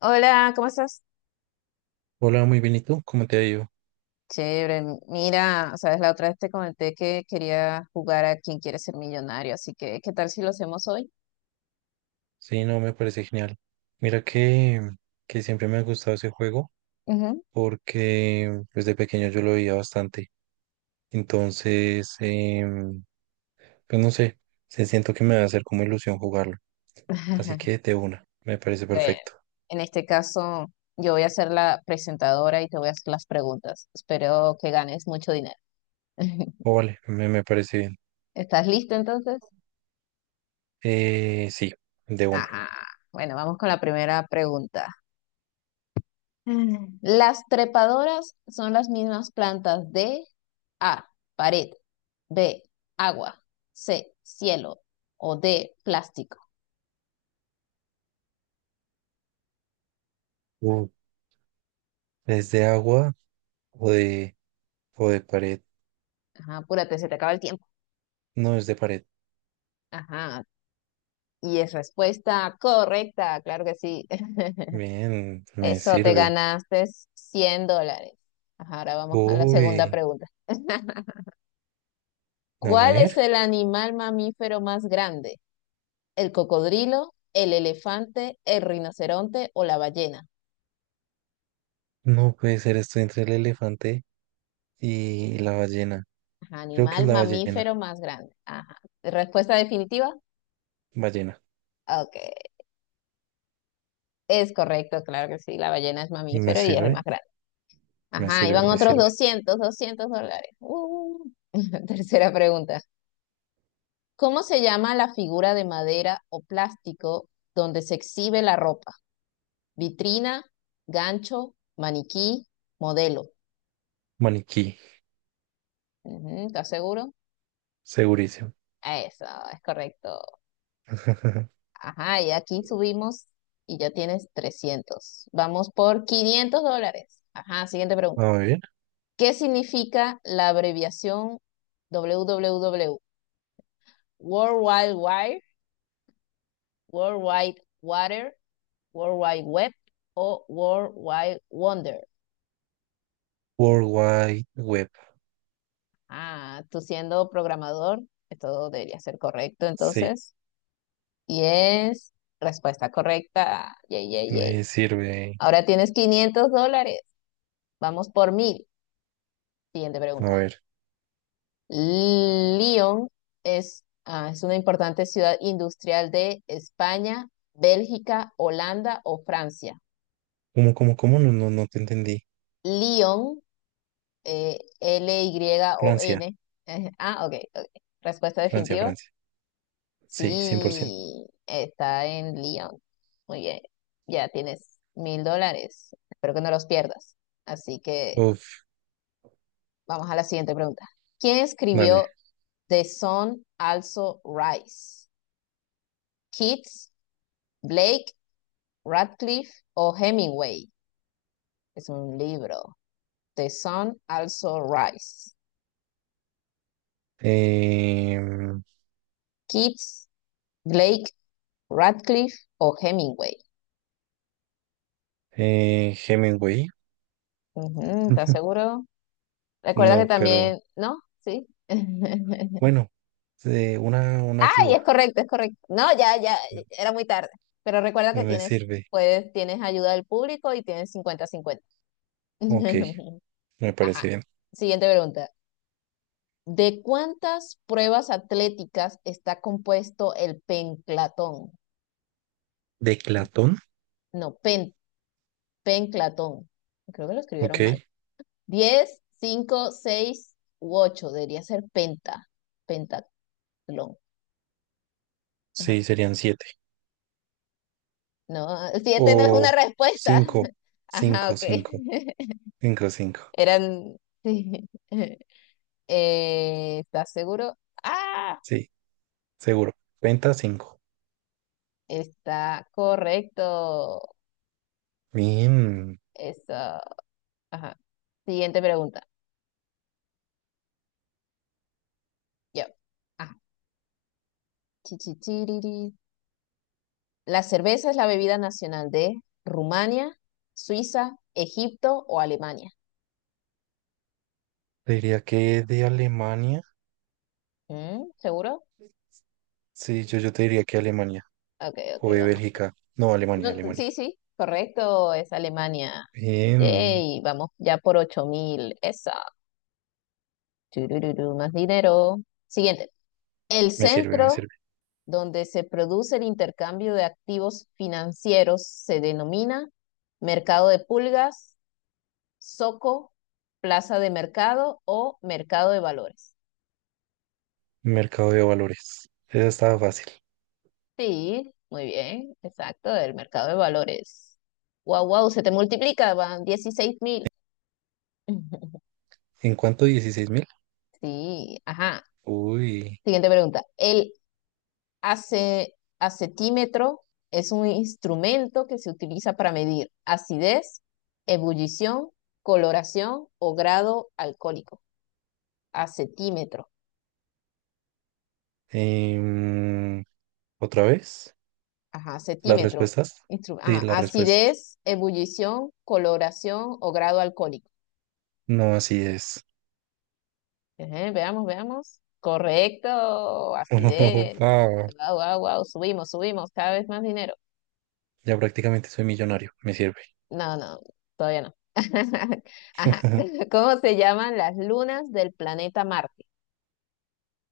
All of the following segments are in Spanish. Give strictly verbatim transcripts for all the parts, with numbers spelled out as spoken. Hola, ¿cómo estás? Hola, muy bien, ¿y tú? ¿Cómo te ha ido? Chévere. Mira, sabes, la otra vez te comenté que quería jugar a Quién quiere ser millonario, así que ¿qué tal si lo hacemos hoy? Sí, no, me parece genial. Mira que, que siempre me ha gustado ese juego Ujú. porque desde pequeño yo lo veía bastante. Entonces, em, pues no sé, se siento que me va a hacer como ilusión jugarlo. Así que de una, me parece Bueno, perfecto. en este caso yo voy a ser la presentadora y te voy a hacer las preguntas. Espero que ganes mucho dinero. O vale, me, me parece bien. ¿Estás listo entonces? Eh, sí, de una. Ajá. Bueno, vamos con la primera pregunta. Mm. Las trepadoras son las mismas plantas de A, pared; B, agua; C, cielo; o D, plástico. Uh, ¿es de agua o de, o de pared? Ajá, apúrate, se te acaba el tiempo. No, es de pared. Ajá, y es respuesta correcta, claro que sí. Bien, me Eso te sirve. ganaste cien dólares. Ajá, ahora vamos a la segunda Uy, pregunta. a ¿Cuál es ver. el animal mamífero más grande? ¿El cocodrilo, el elefante, el rinoceronte o la ballena? No puede ser, estoy entre el elefante y la ballena. Ajá, Creo que es animal la ballena. mamífero más grande. Ajá. Respuesta definitiva. Ballena. Ok, es correcto, claro que sí, la ballena es ¿Me mamífero y es el más sirve? grande. Me Ajá, iban sirve, me otros sirve. doscientos, doscientos dólares. Uh. Tercera pregunta. ¿Cómo se llama la figura de madera o plástico donde se exhibe la ropa? Vitrina, gancho, maniquí, modelo. Maniquí, Ujú, ¿estás seguro? segurísimo. Eso, es correcto. Ajá, y aquí subimos y ya tienes trescientos. Vamos por quinientos dólares. Ajá, siguiente pregunta. A ver. ¿Qué significa la abreviación doble u doble u doble u? World Wide Wire, World Wide Water, World Wide Web o World Wide Wonder. World Wide Web. Ah, tú siendo programador, esto debería ser correcto Sí, entonces. Y es respuesta correcta. Yay, yay, yay. me sirve. Ahora tienes quinientos dólares. Vamos por mil. Siguiente A pregunta. ver. Lyon es, ah, es una importante ciudad industrial de España, Bélgica, Holanda o Francia. ¿Cómo, cómo, cómo? No, no, no te entendí. Lyon, eh, Francia, L Y O N. eh, ah, ok, ok. Respuesta Francia, definitiva. Francia. Sí, cien por ciento. Sí, está en Lyon. Muy bien. Ya tienes mil dólares. Espero que no los pierdas. Así que Uf, vamos a la siguiente pregunta. ¿Quién dale. escribió The Sun Also Rise? ¿Keats, Blake, Radcliffe o Hemingway? Es un libro. The Sun Also Rise. Em, Keats, Blake, Radcliffe o Hemingway. eh, Hemingway. Ujú, ¿estás seguro? Recuerda que No, pero también, ¿no? Sí. bueno, eh, una, una Ay, ayuda es correcto, es correcto. No, ya, ya, era muy tarde. Pero recuerda que me tienes, sirve. puedes, tienes ayuda del público y tienes cincuenta cincuenta. Ok, me parece Ajá. bien. Siguiente pregunta. ¿De cuántas pruebas atléticas está compuesto el penclatón? De Platón, No, pen, penclatón. Creo que lo ok, escribieron mal. Diez, cinco, seis u ocho. Debería ser penta, pentatlón. Ajá. sí, serían siete. No, siete no es O una respuesta. cinco, Ajá, cinco, ok. cinco, cinco, cinco. Eran, sí. Eh, ¿estás seguro? Ah, Sí, seguro. Penta cinco. está correcto. Bien. Eso. Ajá. Siguiente pregunta. Yo. Ajá. La cerveza es la bebida nacional de Rumania, Suiza, Egipto o Alemania. Te diría que de Alemania. Mm, ¿seguro? Sí, yo, yo te diría que Alemania. Ok, ok, O de vamos. Bélgica. No, Alemania, No, Alemania. sí, sí, correcto, es Alemania. Bien. Yay, vamos ya por ocho mil. Esa. Turururu, más dinero. Siguiente. El Me sirve, me centro sirve. donde se produce el intercambio de activos financieros se denomina mercado de pulgas, zoco, plaza de mercado o mercado de valores. Mercado de valores. Esa estaba fácil. Sí, muy bien, exacto, del mercado de valores. Wow, wow, se te multiplica, van dieciséis mil. ¿En cuánto? Dieciséis mil. Sí, ajá. Uy. Siguiente pregunta. El ace- acetímetro es un instrumento que se utiliza para medir acidez, ebullición, coloración o grado alcohólico. Acetímetro. Em, ¿otra vez? Ajá, ¿Las acetímetro. respuestas? Instru- Sí, ajá, las respuestas. acidez, ebullición, coloración o grado alcohólico. No, así es. Ajá, veamos, veamos. Correcto, acidez. Wow, Wow, wow, wow. Subimos, subimos, cada vez más dinero. ya prácticamente soy millonario, me sirve. No, no, todavía no. Ajá. ¿Cómo se llaman las lunas del planeta Marte?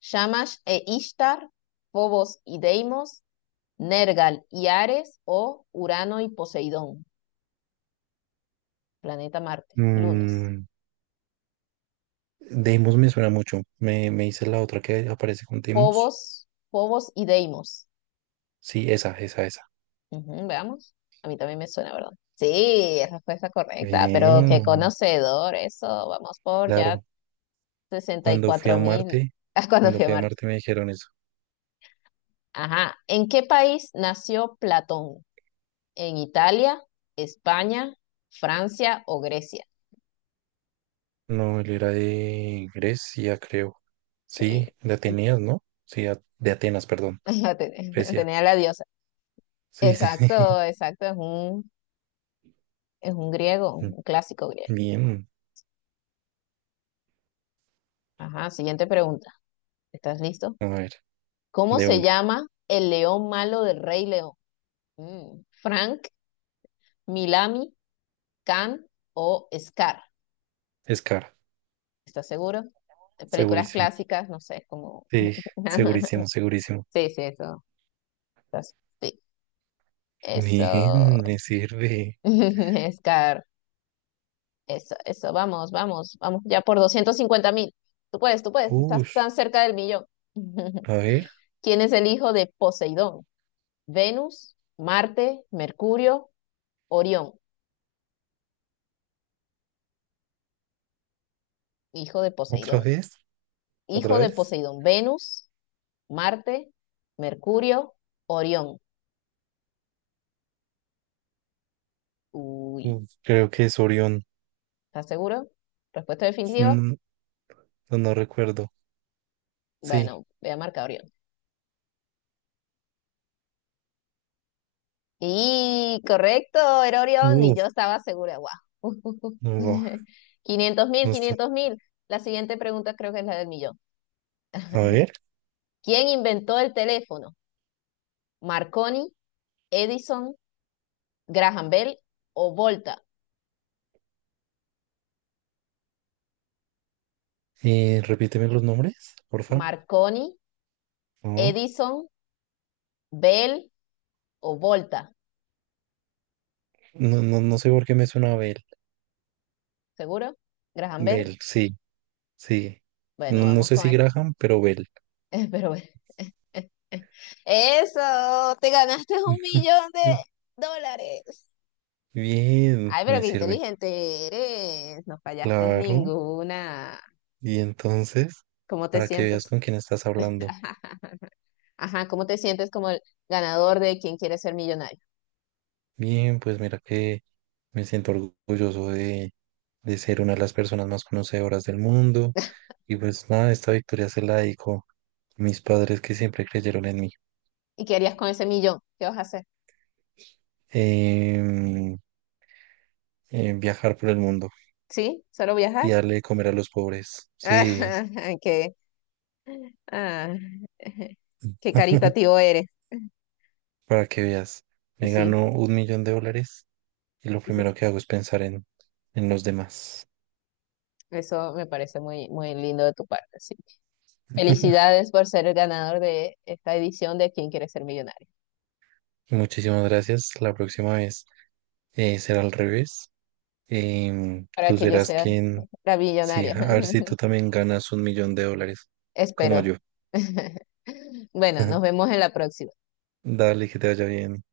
Shamash e Ishtar, Phobos y Deimos, Nergal y Ares o Urano y Poseidón. Planeta Marte, lunas. Mm, Deimos me suena mucho. Me, me hice la otra que aparece con Deimos. Phobos, Phobos y Deimos. Sí, esa, esa, esa. Ujú, veamos. A mí también me suena, ¿verdad? Sí, es respuesta correcta, pero qué Bien, conocedor, eso. Vamos por ya claro. sesenta y Cuando fui cuatro a mil Marte, Cuando cuando fui a fui a Marte. Marte me dijeron eso. Ajá. ¿En qué país nació Platón? ¿En Italia, España, Francia o Grecia? No, él era de Grecia, creo. Sí, Sí, de Atenas, ¿no? Sí, a- de Atenas, perdón. la ten- Grecia. tenía la diosa. Sí, sí. Exacto, exacto. Es un, es un griego, sí. un clásico griego. Bien. Ajá. Siguiente pregunta. ¿Estás listo? A ver, ¿Cómo de se una. llama el león malo del Rey León? Mm, Frank, Milami, Can o Scar. Es cara, ¿Estás seguro? Eh, Películas segurísimo. clásicas, no sé, como... Sí, segurísimo, segurísimo. Sí, sí, eso. Estás- Sí, eso. Bien, me sirve. Scar, eso, eso. Vamos, vamos, vamos ya por doscientos cincuenta mil. Tú puedes, tú puedes. Estás Ush, tan cerca del millón. a ver, ¿Quién es el hijo de Poseidón? Venus, Marte, Mercurio, Orión. Hijo de otra Poseidón. vez, otra Hijo de vez. Poseidón. Venus, Marte, Mercurio, Orión. Uy, Uf, creo que es Orión. ¿estás seguro? ¿Respuesta definitiva? Mm, No, no recuerdo. Sí. Bueno, voy a marcar Orión. Y correcto, era Orión y Uf, yo estaba segura. ¡Guau! wow, Quinientos mil, no está. quinientos mil. La siguiente pregunta creo que es la del millón. A ver, ¿Quién inventó el teléfono? ¿Marconi, Edison, Graham Bell o Volta? eh, repíteme los nombres, porfa. Marconi, No, Edison, Bell o Volta. no, no, no sé por qué me suena a Bell. ¿Seguro? ¿Graham Bell? Bell, sí, sí. Bueno, No, no vamos sé con si eso. Graham, pero Bell. Pero bueno. Eso, te ganaste un millón de dólares. Bien, Ay, pero me qué sirve. inteligente eres. No fallaste Claro. ninguna. Y entonces, ¿Cómo te para que veas sientes? con quién estás hablando. Ajá, ¿cómo te sientes como el ganador de quien quiere ser millonario? Bien, pues mira que me siento orgulloso de, de ser una de las personas más conocedoras del mundo. Y pues nada, esta victoria se la dedico a mis padres que siempre creyeron en mí. ¿Y qué harías con ese millón? ¿Qué vas a hacer? Em, em, viajar por el mundo ¿Sí? ¿Solo y viajar? darle de comer a los pobres. Sí, Ajá, qué, ah, qué caritativo eres. para que veas. Me Sí, gano un millón de dólares y lo sí, primero que hago es pensar en, en los demás. eso me parece muy, muy lindo de tu parte. Sí. Felicidades por ser el ganador de esta edición de quién quiere ser millonario. Muchísimas gracias. La próxima vez eh, será al revés. Em, para tú que yo serás sea quien la sí, millonaria. a ver si tú también ganas un millón de dólares, como Espero. yo. Bueno, nos vemos en la próxima. Dale, que te vaya bien.